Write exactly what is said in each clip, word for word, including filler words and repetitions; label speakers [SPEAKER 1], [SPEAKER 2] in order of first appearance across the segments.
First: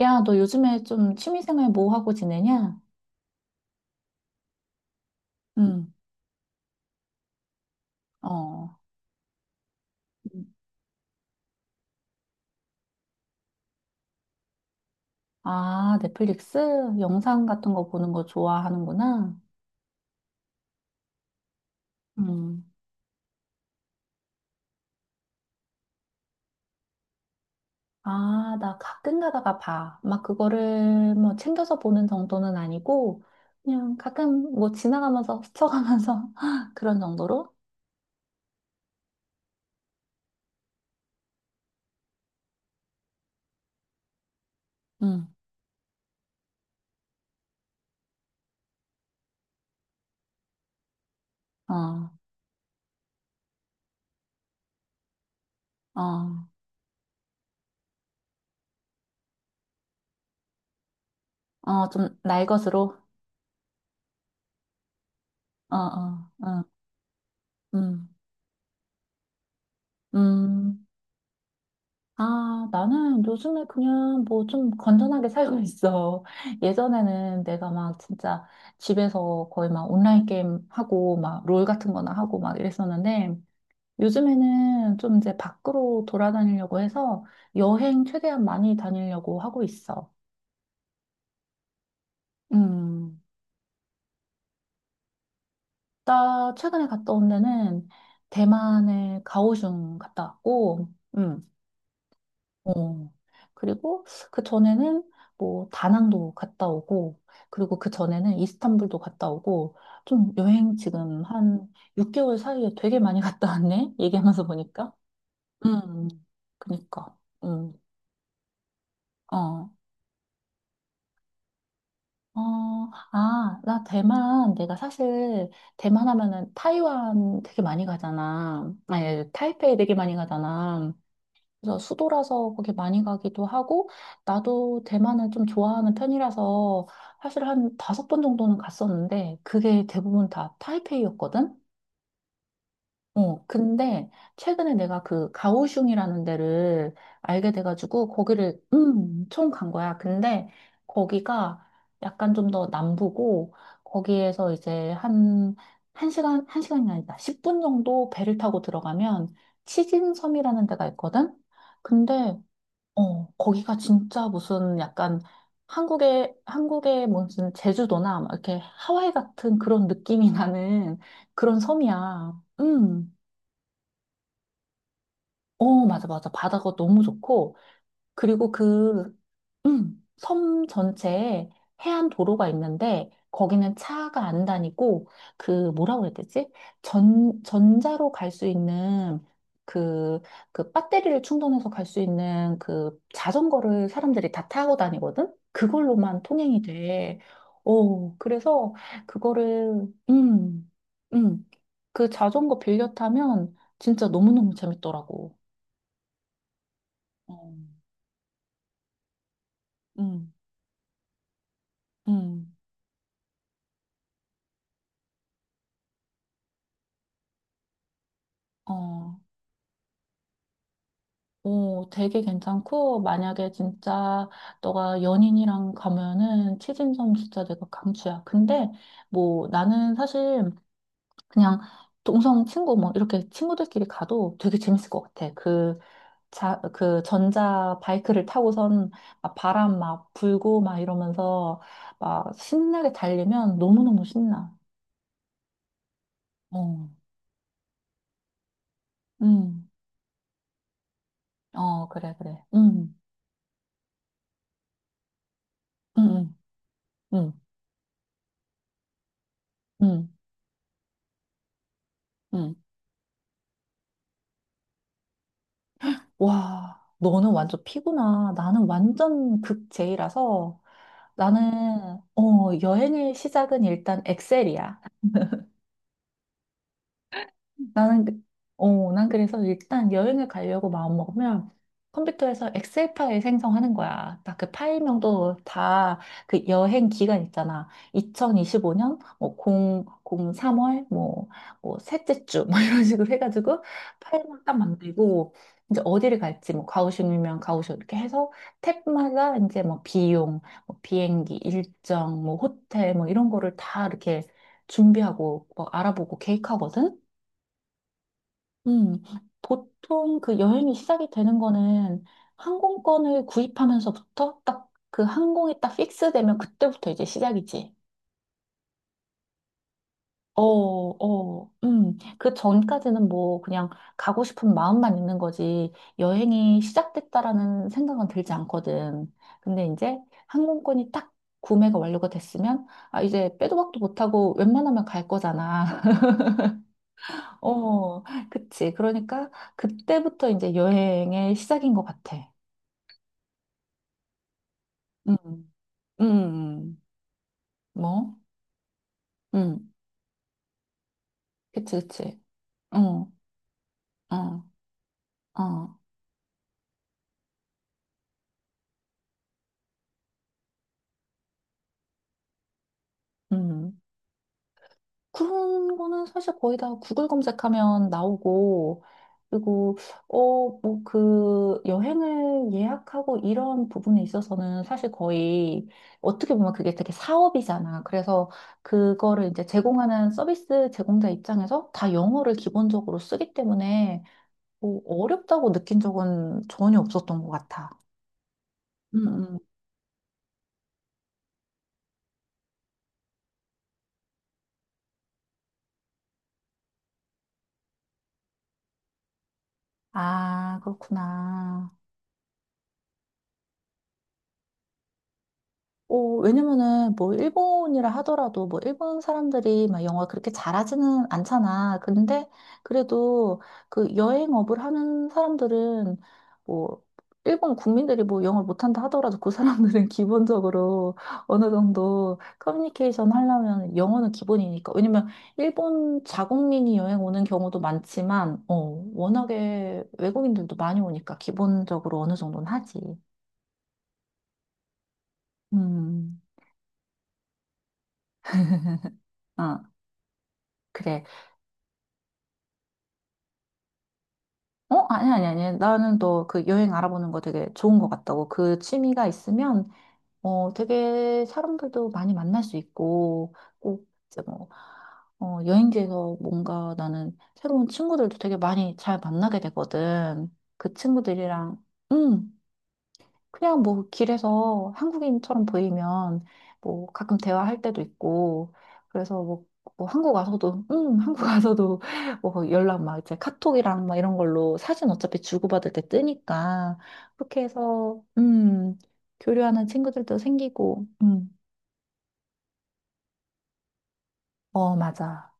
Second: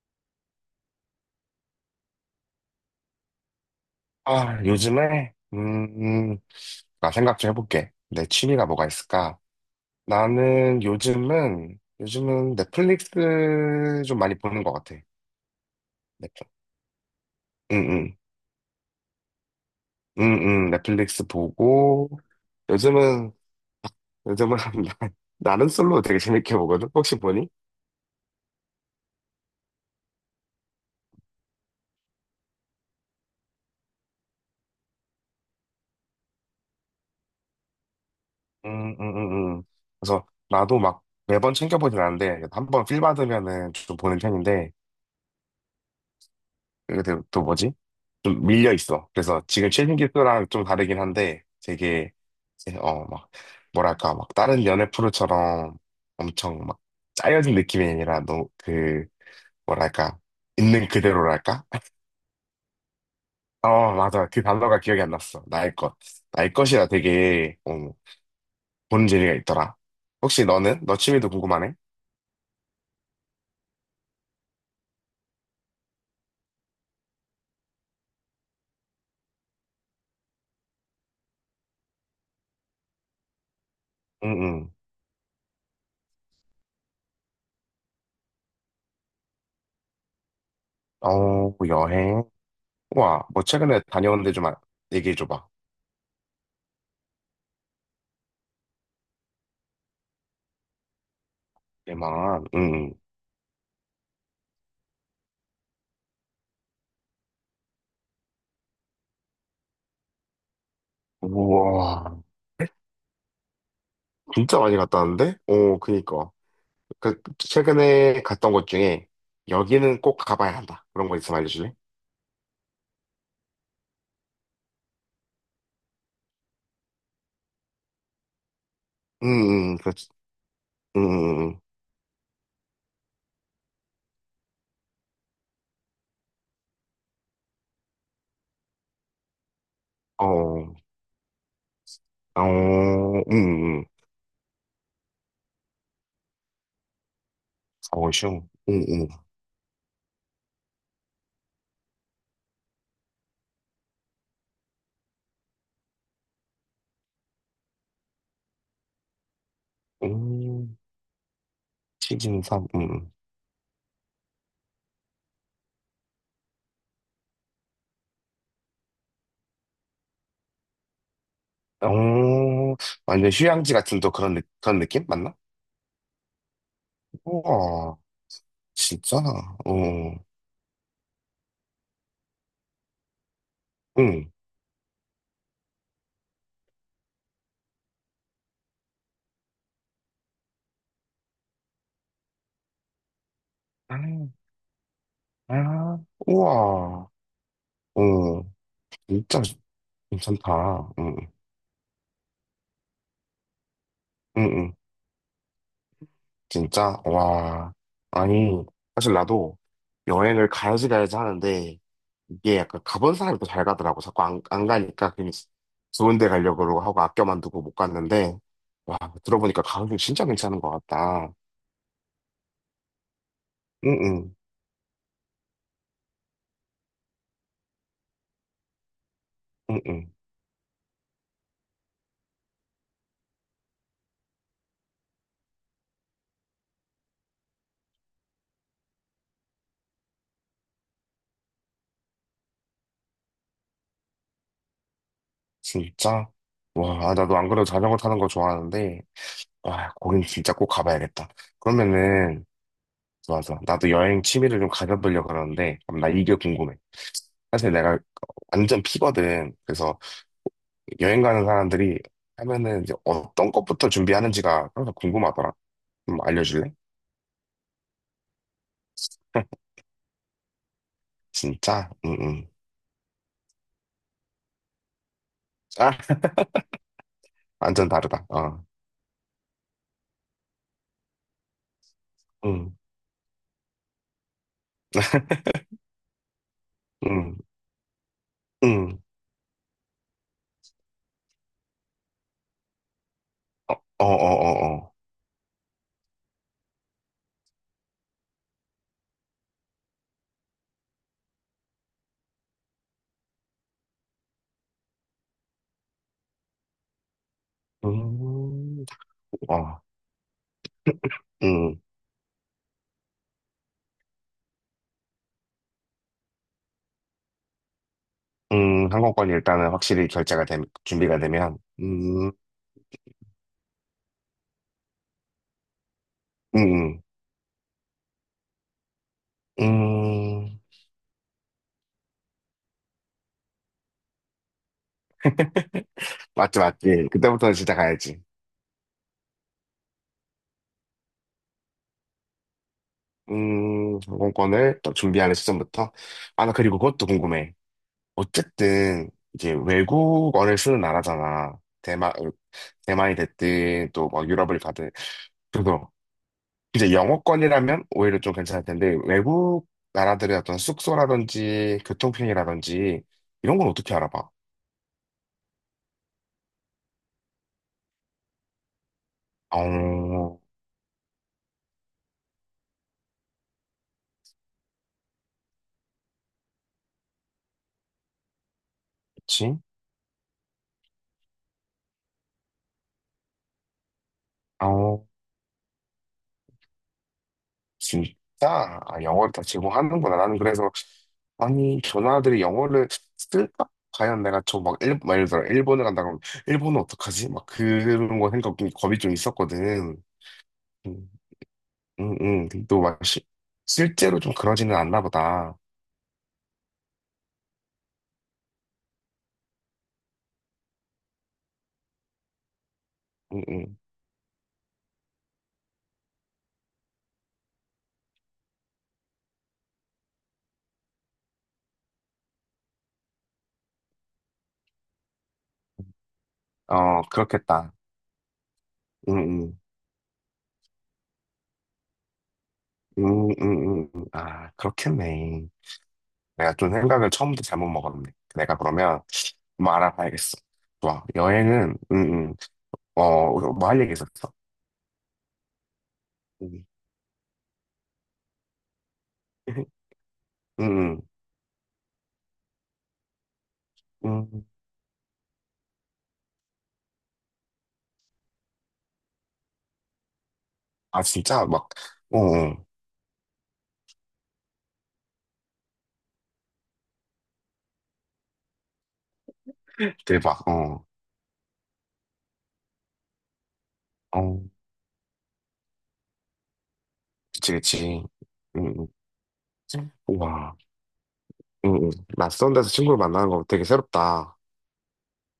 [SPEAKER 1] 야, 너 요즘에 좀 취미생활 뭐 하고 지내냐?
[SPEAKER 2] 아, 요즘에?
[SPEAKER 1] 응,
[SPEAKER 2] 음, 나 생각 좀 해볼게. 내 취미가
[SPEAKER 1] 어.
[SPEAKER 2] 뭐가 있을까? 나는 요즘은, 요즘은 넷플릭스 좀 많이 보는 것 같아.
[SPEAKER 1] 아,
[SPEAKER 2] 넷플,
[SPEAKER 1] 넷플릭스? 영상 같은
[SPEAKER 2] 응,
[SPEAKER 1] 거 보는
[SPEAKER 2] 응,
[SPEAKER 1] 거 좋아하는구나.
[SPEAKER 2] 응, 응, 넷플릭스 보고,
[SPEAKER 1] 음.
[SPEAKER 2] 요즘은, 요즘은, 나는 솔로 되게 재밌게 보거든? 혹시 보니?
[SPEAKER 1] 아, 나 가끔 가다가 봐. 막 그거를 뭐 챙겨서 보는 정도는 아니고, 그냥 가끔 뭐 지나가면서, 스쳐가면서 그런 정도로?
[SPEAKER 2] 응, 응, 응, 응. 그래서 나도 막 매번 챙겨보진 않는데, 한 번 필 받으면은 좀 보는 편인데,
[SPEAKER 1] 응,
[SPEAKER 2] 근데 또 뭐지? 좀 밀려 있어. 그래서 지금 최신 기술랑 좀 다르긴 한데
[SPEAKER 1] 어,
[SPEAKER 2] 되게 이제 어 막 뭐랄까 막 다른 연애 프로처럼
[SPEAKER 1] 어,
[SPEAKER 2] 엄청 막 짜여진 느낌이 아니라 너무 그 뭐랄까 있는 그대로랄까?
[SPEAKER 1] 어, 좀 날것으로?
[SPEAKER 2] 어, 맞아. 그 단어가 기억이 안 났어. 나의
[SPEAKER 1] 어,
[SPEAKER 2] 것
[SPEAKER 1] 어,
[SPEAKER 2] 나의
[SPEAKER 1] 어,
[SPEAKER 2] 것이라 되게 어,
[SPEAKER 1] 음,
[SPEAKER 2] 보는 재미가 있더라. 혹시 너는
[SPEAKER 1] 음.
[SPEAKER 2] 너 취미도 궁금하네?
[SPEAKER 1] 아, 나는 요즘에 그냥 뭐 좀 건전하게 살고 있어. 예전에는 내가 막 진짜 집에서 거의 막 온라인 게임 하고 막 롤 같은 거나 하고 막 이랬었는데,
[SPEAKER 2] 응응.
[SPEAKER 1] 요즘에는 좀 이제 밖으로 돌아다니려고 해서 여행 최대한 많이 다니려고 하고 있어.
[SPEAKER 2] 어, 뭐, 여행.
[SPEAKER 1] 음,
[SPEAKER 2] 우와, 뭐 최근에 다녀온 데좀 얘기해 줘봐.
[SPEAKER 1] 나 최근에 갔다 온 데는 대만의 가오슝 갔다 왔고,
[SPEAKER 2] 대만. 응.
[SPEAKER 1] 어. 그리고 그 전에는 뭐 다낭도 갔다 오고, 그리고 그 전에는 이스탄불도 갔다 오고, 좀 여행 지금
[SPEAKER 2] 응.
[SPEAKER 1] 한
[SPEAKER 2] 우와.
[SPEAKER 1] 육 개월 사이에 되게 많이 갔다 왔네? 얘기하면서
[SPEAKER 2] 진짜 많이
[SPEAKER 1] 보니까.
[SPEAKER 2] 갔다 왔는데? 오,
[SPEAKER 1] 음,
[SPEAKER 2] 그니까.
[SPEAKER 1] 그니까.
[SPEAKER 2] 그,
[SPEAKER 1] 음,
[SPEAKER 2] 최근에 갔던 곳 중에,
[SPEAKER 1] 어.
[SPEAKER 2] 여기는 꼭 가봐야 한다. 그런 거 있으면 알려줄래?
[SPEAKER 1] 어, 아, 나 대만, 내가 사실 대만 하면은 타이완 되게 많이 가잖아.
[SPEAKER 2] 응,
[SPEAKER 1] 아니,
[SPEAKER 2] 응,
[SPEAKER 1] 타이페이
[SPEAKER 2] 응.
[SPEAKER 1] 되게
[SPEAKER 2] 그렇지.
[SPEAKER 1] 많이 가잖아.
[SPEAKER 2] 응, 응, 응.
[SPEAKER 1] 그래서 수도라서 거기 많이 가기도 하고, 나도 대만을 좀 좋아하는 편이라서 사실 한 다섯 번 정도는 갔었는데, 그게
[SPEAKER 2] 응.
[SPEAKER 1] 대부분 다
[SPEAKER 2] 어,
[SPEAKER 1] 타이페이였거든?
[SPEAKER 2] 어,
[SPEAKER 1] 어,
[SPEAKER 2] 응, 응.
[SPEAKER 1] 근데 최근에 내가 그 가오슝이라는 데를 알게 돼가지고,
[SPEAKER 2] 어슝.
[SPEAKER 1] 거기를,
[SPEAKER 2] 응, 응.
[SPEAKER 1] 음, 엄청 간 거야. 근데 거기가 약간 좀 더 남부고, 거기에서 이제 한, 한 시간, 한 시간이 아니다. 십 분 정도 배를 타고 들어가면 치진섬이라는
[SPEAKER 2] 음,
[SPEAKER 1] 데가 있거든? 근데
[SPEAKER 2] 시즌삼, 응,
[SPEAKER 1] 어, 거기가 진짜 무슨 약간 한국의, 한국의 무슨 제주도나 막 이렇게 하와이 같은 그런 느낌이 나는 그런 섬이야.
[SPEAKER 2] 응. 어,
[SPEAKER 1] 음.
[SPEAKER 2] 완전 휴양지 같은 또 그런, 느- 그런 느낌? 맞나?
[SPEAKER 1] 어, 맞아, 맞아. 바다가 너무 좋고.
[SPEAKER 2] 우와,
[SPEAKER 1] 그리고 그
[SPEAKER 2] 진짜? 어,
[SPEAKER 1] 음, 섬 전체에 해안 도로가 있는데 거기는 차가
[SPEAKER 2] 응.
[SPEAKER 1] 안 다니고 그 뭐라고 해야 되지? 전 전자로 갈 수 있는 그 그 배터리를 충전해서 갈 수 있는 그 자전거를
[SPEAKER 2] 아,
[SPEAKER 1] 사람들이 다 타고 다니거든.
[SPEAKER 2] 아,
[SPEAKER 1] 그걸로만 통행이
[SPEAKER 2] 우와,
[SPEAKER 1] 돼. 어,
[SPEAKER 2] 어,
[SPEAKER 1] 그래서
[SPEAKER 2] 진짜
[SPEAKER 1] 그거를 음.
[SPEAKER 2] 괜찮다. 응,
[SPEAKER 1] 음. 그 자전거 빌려 타면 진짜
[SPEAKER 2] 응,
[SPEAKER 1] 너무너무
[SPEAKER 2] 응.
[SPEAKER 1] 재밌더라고.
[SPEAKER 2] 진짜?
[SPEAKER 1] 어,
[SPEAKER 2] 와. 아니, 사실 나도
[SPEAKER 1] 음.
[SPEAKER 2] 여행을 가야지 가야지 하는데,
[SPEAKER 1] 음.
[SPEAKER 2] 이게 약간 가본 사람이 더 잘 가더라고. 자꾸 안, 안 가니까 괜히 좋은 데 가려고 그러고 하고 아껴만 두고 못 갔는데, 와,
[SPEAKER 1] 어.
[SPEAKER 2] 들어보니까 가격이 진짜 괜찮은 것 같다.
[SPEAKER 1] 오, 되게 괜찮고, 만약에
[SPEAKER 2] 응응,
[SPEAKER 1] 진짜 너가 연인이랑 가면은 치진점 진짜 내가 강추야. 근데 뭐 나는
[SPEAKER 2] 응응,
[SPEAKER 1] 사실 그냥 동성 친구 뭐 이렇게 친구들끼리 가도 되게 재밌을 것 같아. 그 자, 그 전자 바이크를 타고선 막 바람 막 불고 막 이러면서 막 신나게 달리면 너무너무 신나.
[SPEAKER 2] 진짜?
[SPEAKER 1] 어,
[SPEAKER 2] 와, 아, 나도 안 그래도 자전거 타는 거 좋아하는데,
[SPEAKER 1] 음,
[SPEAKER 2] 와, 거긴 진짜 꼭 가봐야겠다.
[SPEAKER 1] 어, 그래, 그래.
[SPEAKER 2] 그러면은,
[SPEAKER 1] 음,
[SPEAKER 2] 좋아, 좋아. 나도 여행 취미를 좀 가져보려고 그러는데, 그럼 나
[SPEAKER 1] 음,
[SPEAKER 2] 이게 궁금해.
[SPEAKER 1] 음,
[SPEAKER 2] 사실 내가 완전 피거든.
[SPEAKER 1] 음,
[SPEAKER 2] 그래서
[SPEAKER 1] 음.
[SPEAKER 2] 여행 가는 사람들이
[SPEAKER 1] 음.
[SPEAKER 2] 하면은 이제 어떤 것부터 준비하는지가 항상 궁금하더라. 좀 알려줄래?
[SPEAKER 1] 와, 너는 완전 피구나. 나는 완전 극제이라서
[SPEAKER 2] 진짜?
[SPEAKER 1] 나는,
[SPEAKER 2] 응, 응.
[SPEAKER 1] 어, 여행의 시작은 일단 엑셀이야.
[SPEAKER 2] 아, 완전
[SPEAKER 1] 나는, 그-
[SPEAKER 2] 다르다. 어.
[SPEAKER 1] 어, 난 그래서 일단 여행을 가려고 마음먹으면 컴퓨터에서
[SPEAKER 2] 응,
[SPEAKER 1] 엑셀 파일 생성하는 거야. 딱 그 파일명도 다 그 여행 기간
[SPEAKER 2] 응,
[SPEAKER 1] 있잖아. 이천이십오 년,
[SPEAKER 2] 응.
[SPEAKER 1] 뭐, 공, 공, 삼월, 뭐, 뭐, 셋째 주, 뭐, 이런 식으로 해가지고
[SPEAKER 2] 어, 어,
[SPEAKER 1] 파일만 딱
[SPEAKER 2] 어, 어.
[SPEAKER 1] 만들고, 이제 어디를 갈지, 뭐, 가오슝이면 가오슝 이렇게 해서 탭마다 이제 뭐, 비용, 뭐 비행기, 일정, 뭐, 호텔, 뭐, 이런 거를 다 이렇게 준비하고, 뭐, 알아보고 계획하거든?
[SPEAKER 2] 음,
[SPEAKER 1] 음,
[SPEAKER 2] 어,
[SPEAKER 1] 보통 그 여행이 시작이 되는
[SPEAKER 2] 응,
[SPEAKER 1] 거는 항공권을 구입하면서부터 딱 그 항공이 딱 픽스되면 그때부터 이제 시작이지.
[SPEAKER 2] 응. 항공권이 일단은 확실히
[SPEAKER 1] 어,
[SPEAKER 2] 결제가 되, 준비가
[SPEAKER 1] 어,
[SPEAKER 2] 되면,
[SPEAKER 1] 음.
[SPEAKER 2] 음,
[SPEAKER 1] 그 전까지는 뭐 그냥 가고 싶은 마음만 있는 거지 여행이
[SPEAKER 2] 응,
[SPEAKER 1] 시작됐다라는 생각은 들지 않거든. 근데
[SPEAKER 2] 응.
[SPEAKER 1] 이제
[SPEAKER 2] 음,
[SPEAKER 1] 항공권이 딱 구매가 완료가 됐으면 아, 이제 빼도 박도 못하고 웬만하면 갈 거잖아.
[SPEAKER 2] 맞지, 맞지. 그때부터는 진짜
[SPEAKER 1] 어,
[SPEAKER 2] 가야지.
[SPEAKER 1] 그치. 그러니까 그때부터 이제 여행의 시작인 것 같아.
[SPEAKER 2] 음, 항공권을 또
[SPEAKER 1] 응,
[SPEAKER 2] 준비하는 시점부터.
[SPEAKER 1] 응,
[SPEAKER 2] 아, 나 그리고
[SPEAKER 1] 응.
[SPEAKER 2] 그것도 궁금해.
[SPEAKER 1] 뭐?
[SPEAKER 2] 어쨌든 이제
[SPEAKER 1] 응,
[SPEAKER 2] 외국어를 쓰는 나라잖아.
[SPEAKER 1] 그치,
[SPEAKER 2] 대만
[SPEAKER 1] 그치.
[SPEAKER 2] 어,
[SPEAKER 1] 응,
[SPEAKER 2] 대만이 됐든 또 막
[SPEAKER 1] 응,
[SPEAKER 2] 유럽을 가든,
[SPEAKER 1] 응,
[SPEAKER 2] 그래서 이제 영어권이라면 오히려 좀 괜찮을 텐데 외국 나라들의 어떤 숙소라든지 교통편이라든지 이런 건
[SPEAKER 1] 응.
[SPEAKER 2] 어떻게 알아봐?
[SPEAKER 1] 그런 거는 사실 거의 다 구글 검색하면 나오고, 그리고,
[SPEAKER 2] 어,
[SPEAKER 1] 어, 뭐, 그, 여행을 예약하고 이런 부분에 있어서는 사실 거의, 어떻게 보면 그게 되게 사업이잖아. 그래서 그거를 이제
[SPEAKER 2] 그치?
[SPEAKER 1] 제공하는 서비스 제공자 입장에서 다 영어를 기본적으로 쓰기 때문에, 뭐,
[SPEAKER 2] 어,
[SPEAKER 1] 어렵다고 느낀 적은 전혀 없었던 것 같아.
[SPEAKER 2] 진짜. 아, 영어를
[SPEAKER 1] 응,
[SPEAKER 2] 다 제공하는구나. 나는 그래서, 아니, 전화들이 영어를 쓸까? 과연 내가 저막 일, 막 예를 들어 일본을 간다 그러면 일본은 어떡하지? 막 그런 거 생각 좀 겁이 좀 있었거든.
[SPEAKER 1] 아,
[SPEAKER 2] 음,
[SPEAKER 1] 그렇구나.
[SPEAKER 2] 음, 음. 또 막, 시, 실제로 좀 그러지는 않나 보다.
[SPEAKER 1] 오, 왜냐면은 뭐 일본이라 하더라도 뭐 일본 사람들이 막 영어 그렇게 잘하지는 않잖아. 근데 그래도
[SPEAKER 2] 음, 음.
[SPEAKER 1] 그 여행업을 하는 사람들은 뭐 일본 국민들이 뭐 영어를 못한다 하더라도 그 사람들은 기본적으로 어느 정도 커뮤니케이션 하려면 영어는 기본이니까. 왜냐면 일본 자국민이 여행
[SPEAKER 2] 어,
[SPEAKER 1] 오는 경우도
[SPEAKER 2] 그렇겠다.
[SPEAKER 1] 많지만, 어,
[SPEAKER 2] 음, 음.
[SPEAKER 1] 워낙에 외국인들도 많이 오니까 기본적으로 어느 정도는 하지.
[SPEAKER 2] 음, 음, 음. 음. 아, 그렇겠네.
[SPEAKER 1] 음,
[SPEAKER 2] 내가 좀 생각을 처음부터 잘못 먹었네. 내가 그러면
[SPEAKER 1] 아,
[SPEAKER 2] 뭐 알아봐야겠어.
[SPEAKER 1] 그래.
[SPEAKER 2] 좋아. 여행은, 음, 음. 어, 어, 뭐할 얘기 있었어?
[SPEAKER 1] 어, 아니, 아니, 아니. 나는 너 그
[SPEAKER 2] 음,
[SPEAKER 1] 여행 알아보는 거 되게 좋은 것 같다고. 그 취미가 있으면, 어,
[SPEAKER 2] 음, 음.
[SPEAKER 1] 되게 사람들도 많이 만날 수 있고, 꼭 이제
[SPEAKER 2] 음.
[SPEAKER 1] 뭐, 어, 여행지에서 뭔가 나는 새로운 친구들도 되게 많이 잘 만나게 되거든. 그
[SPEAKER 2] 아, 진짜?
[SPEAKER 1] 친구들이랑,
[SPEAKER 2] 막, 어,
[SPEAKER 1] 음,
[SPEAKER 2] 어.
[SPEAKER 1] 그냥 뭐 길에서 한국인처럼 보이면 뭐 가끔 대화할 때도 있고 그래서 뭐, 뭐 한국
[SPEAKER 2] 대박.
[SPEAKER 1] 와서도
[SPEAKER 2] 어,
[SPEAKER 1] 음 한국 와서도 뭐 연락 막 이제 카톡이랑 막 이런
[SPEAKER 2] 어.
[SPEAKER 1] 걸로 사진 어차피 주고받을 때 뜨니까 그렇게
[SPEAKER 2] 그치,
[SPEAKER 1] 해서
[SPEAKER 2] 그치.
[SPEAKER 1] 음
[SPEAKER 2] 음,
[SPEAKER 1] 교류하는
[SPEAKER 2] 음.
[SPEAKER 1] 친구들도
[SPEAKER 2] 와,
[SPEAKER 1] 생기고
[SPEAKER 2] 응, 응. 낯선 데서 친구를 만나는 거 되게 새롭다.
[SPEAKER 1] 음어 맞아.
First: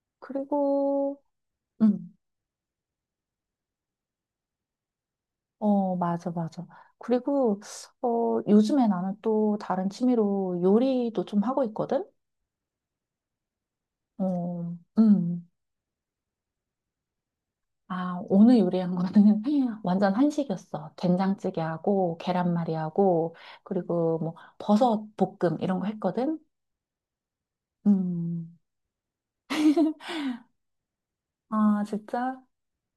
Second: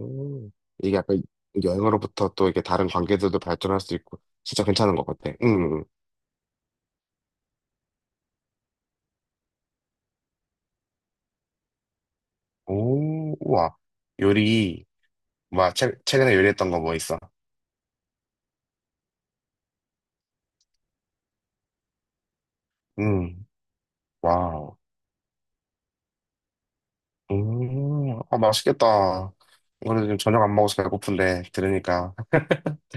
[SPEAKER 2] 음. 이게
[SPEAKER 1] 그리고
[SPEAKER 2] 약간 여행으로부터 또 이게 다른 관계들도 발전할 수 있고 진짜 괜찮은 것 같아. 음.
[SPEAKER 1] 음어 맞아, 맞아. 그리고 어 요즘에 나는 또 다른 취미로 요리도 좀 하고 있거든.
[SPEAKER 2] 오, 우와.
[SPEAKER 1] 어
[SPEAKER 2] 요리.
[SPEAKER 1] 음.
[SPEAKER 2] 와, 최, 최근에 요리했던 거 뭐 있어?
[SPEAKER 1] 아, 오늘 요리한 거는 완전 한식이었어. 된장찌개하고 계란말이하고
[SPEAKER 2] 음.
[SPEAKER 1] 그리고 뭐
[SPEAKER 2] 와우.
[SPEAKER 1] 버섯 볶음 이런 거 했거든.
[SPEAKER 2] 음. 아,
[SPEAKER 1] 음.
[SPEAKER 2] 맛있겠다. 오늘 지금 저녁 안 먹어서 배고픈데
[SPEAKER 1] 아,
[SPEAKER 2] 들으니까
[SPEAKER 1] 진짜?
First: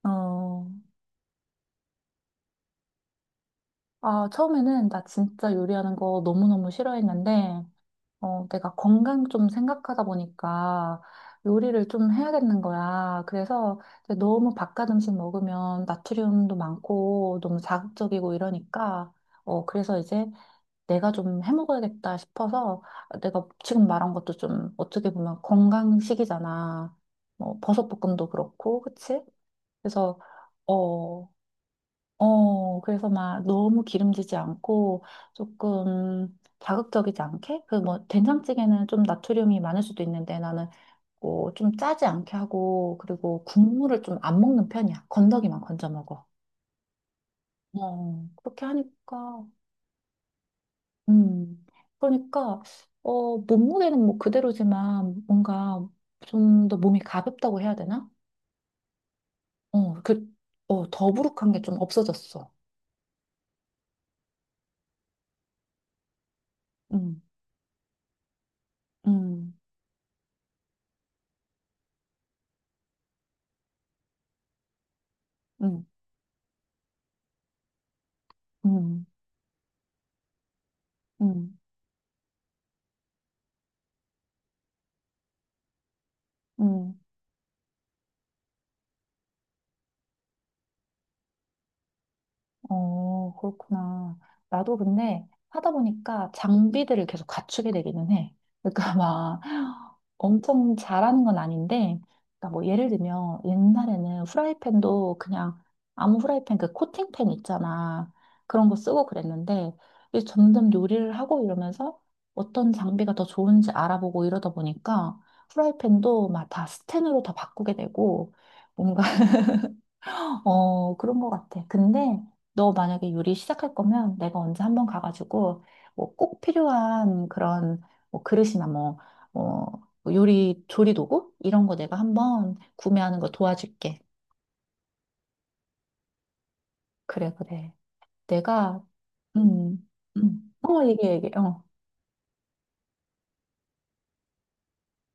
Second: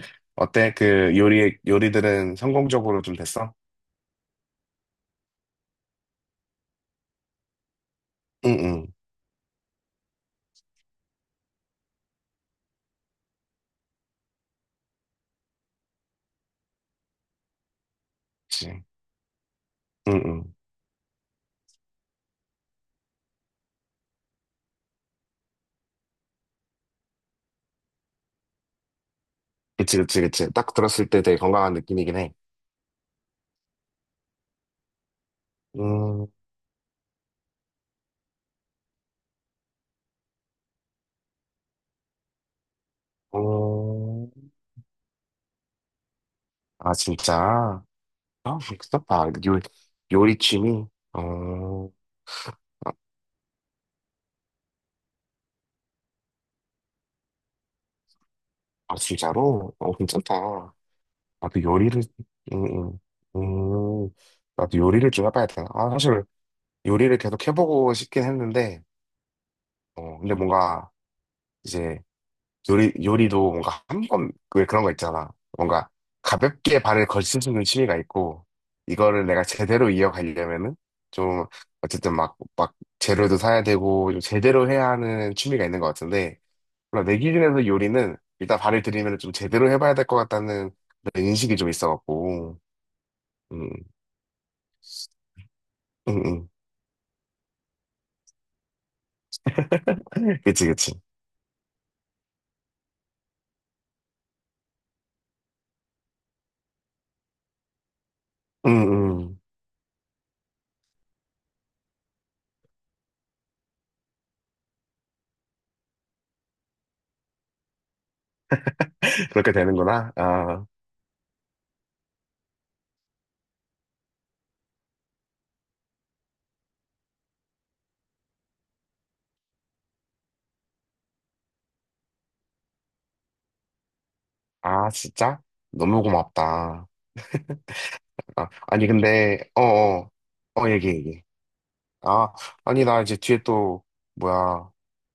[SPEAKER 1] 어.
[SPEAKER 2] 어때? 그 요리 요리들은 성공적으로 좀 됐어?
[SPEAKER 1] 아, 처음에는 나 진짜 요리하는 거 너무너무 싫어했는데 어, 내가
[SPEAKER 2] 응응.
[SPEAKER 1] 건강 좀 생각하다 보니까 요리를 좀 해야겠는 거야. 그래서 이제 너무 바깥 음식 먹으면 나트륨도 많고 너무 자극적이고
[SPEAKER 2] 그치.
[SPEAKER 1] 이러니까 어, 그래서 이제
[SPEAKER 2] 응응.
[SPEAKER 1] 내가 좀 해먹어야겠다 싶어서 내가 지금 말한 것도 좀 어떻게 보면 건강식이잖아. 뭐 버섯볶음도 그렇고, 그치?
[SPEAKER 2] 그치
[SPEAKER 1] 그래서,
[SPEAKER 2] 그치 그치. 딱 들었을 때
[SPEAKER 1] 어,
[SPEAKER 2] 되게 건강한 느낌이긴 해.
[SPEAKER 1] 어, 그래서 막 너무 기름지지 않고
[SPEAKER 2] 음.
[SPEAKER 1] 조금 자극적이지 않게? 그 뭐 된장찌개는 좀 나트륨이 많을 수도 있는데 나는 뭐 좀 짜지 않게 하고 그리고 국물을 좀
[SPEAKER 2] 음.
[SPEAKER 1] 안 먹는 편이야. 건더기만 건져 먹어.
[SPEAKER 2] 아, 진짜? 아,
[SPEAKER 1] 어, 그렇게
[SPEAKER 2] 그어 아,
[SPEAKER 1] 하니까.
[SPEAKER 2] 요, 요리 취미?
[SPEAKER 1] 음,
[SPEAKER 2] 어,
[SPEAKER 1] 그러니까,
[SPEAKER 2] 아,
[SPEAKER 1] 어, 몸무게는 뭐 그대로지만 뭔가 좀 더 몸이 가볍다고 해야 되나?
[SPEAKER 2] 아, 진짜로? 어,
[SPEAKER 1] 어, 그,
[SPEAKER 2] 괜찮다.
[SPEAKER 1] 어, 더부룩한 게
[SPEAKER 2] 나도
[SPEAKER 1] 좀
[SPEAKER 2] 요리를,
[SPEAKER 1] 없어졌어.
[SPEAKER 2] 음, 음, 음, 나도 요리를 좀 해봐야 되나? 아, 사실 요리를
[SPEAKER 1] 음,
[SPEAKER 2] 계속 해보고 싶긴 했는데,
[SPEAKER 1] 음,
[SPEAKER 2] 어, 근데 뭔가 이제 요리, 요리도 뭔가 한 번, 왜 그런 거 있잖아.
[SPEAKER 1] 음,
[SPEAKER 2] 뭔가 가볍게 발을 걸칠 수 있는 취미가 있고,
[SPEAKER 1] 음,
[SPEAKER 2] 이거를 내가 제대로 이어가려면은 좀,
[SPEAKER 1] 음,
[SPEAKER 2] 어쨌든 막, 막 재료도 사야 되고, 좀 제대로 해야 하는 취미가 있는 것 같은데,
[SPEAKER 1] 음.
[SPEAKER 2] 몰라, 내 기준에서 요리는 일단 발을 들이면 좀 제대로 해봐야 될 것 같다는 그런 인식이 좀 있어갖고,
[SPEAKER 1] 어,
[SPEAKER 2] 음,
[SPEAKER 1] 그렇구나. 나도 근데 하다
[SPEAKER 2] 음,
[SPEAKER 1] 보니까
[SPEAKER 2] 음.
[SPEAKER 1] 장비들을 계속 갖추게 되기는 해. 그러니까 막
[SPEAKER 2] 그치,
[SPEAKER 1] 엄청
[SPEAKER 2] 그치.
[SPEAKER 1] 잘하는 건 아닌데, 그러니까 뭐 예를 들면 옛날에는 후라이팬도 그냥 아무 후라이팬 그 코팅팬 있잖아. 그런
[SPEAKER 2] 음,
[SPEAKER 1] 거 쓰고
[SPEAKER 2] 음.
[SPEAKER 1] 그랬는데, 이제 점점 요리를 하고 이러면서 어떤 장비가 더 좋은지 알아보고 이러다 보니까 후라이팬도 막 다 스텐으로 다 바꾸게 되고, 뭔가
[SPEAKER 2] 그렇게 되는구나. 아,
[SPEAKER 1] 어, 그런 것 같아. 근데 너 만약에 요리 시작할 거면 내가 언제 한번 가가지고 뭐 꼭 필요한 그런 뭐 그릇이나 뭐, 어, 뭐 요리 조리 도구 이런 거 내가 한번 구매하는 거 도와줄게.
[SPEAKER 2] 아, 진짜? 너무 고맙다.
[SPEAKER 1] 그래, 그래.
[SPEAKER 2] 아,
[SPEAKER 1] 내가
[SPEAKER 2] 아니, 근데, 어,
[SPEAKER 1] 음,
[SPEAKER 2] 어,
[SPEAKER 1] 음.
[SPEAKER 2] 어,
[SPEAKER 1] 어,
[SPEAKER 2] 얘기,
[SPEAKER 1] 얘기해,
[SPEAKER 2] 얘기.
[SPEAKER 1] 얘기해. 어.
[SPEAKER 2] 아, 아니, 나 이제 뒤에 또, 뭐야,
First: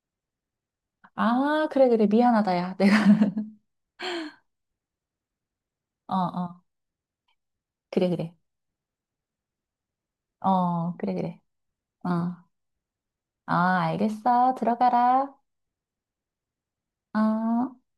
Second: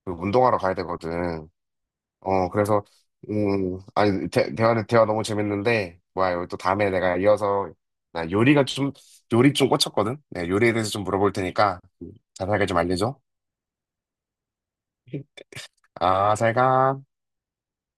[SPEAKER 2] 그 운동하러 가야 되거든.
[SPEAKER 1] 아, 그래, 그래.
[SPEAKER 2] 어,
[SPEAKER 1] 미안하다, 야.
[SPEAKER 2] 그래서,
[SPEAKER 1] 내가.
[SPEAKER 2] 음, 아니, 대, 대화, 대화 너무 재밌는데,
[SPEAKER 1] 어,
[SPEAKER 2] 뭐야, 이거 또
[SPEAKER 1] 어.
[SPEAKER 2] 다음에 내가 이어서,
[SPEAKER 1] 그래,
[SPEAKER 2] 나
[SPEAKER 1] 그래.
[SPEAKER 2] 요리가 좀, 요리 좀 꽂혔거든? 내가 요리에 대해서
[SPEAKER 1] 어,
[SPEAKER 2] 좀
[SPEAKER 1] 그래,
[SPEAKER 2] 물어볼
[SPEAKER 1] 그래.
[SPEAKER 2] 테니까,
[SPEAKER 1] 어.
[SPEAKER 2] 자세하게 좀 알려줘.
[SPEAKER 1] 아, 알겠어. 들어가라.
[SPEAKER 2] 아, 잘 가.
[SPEAKER 1] 어.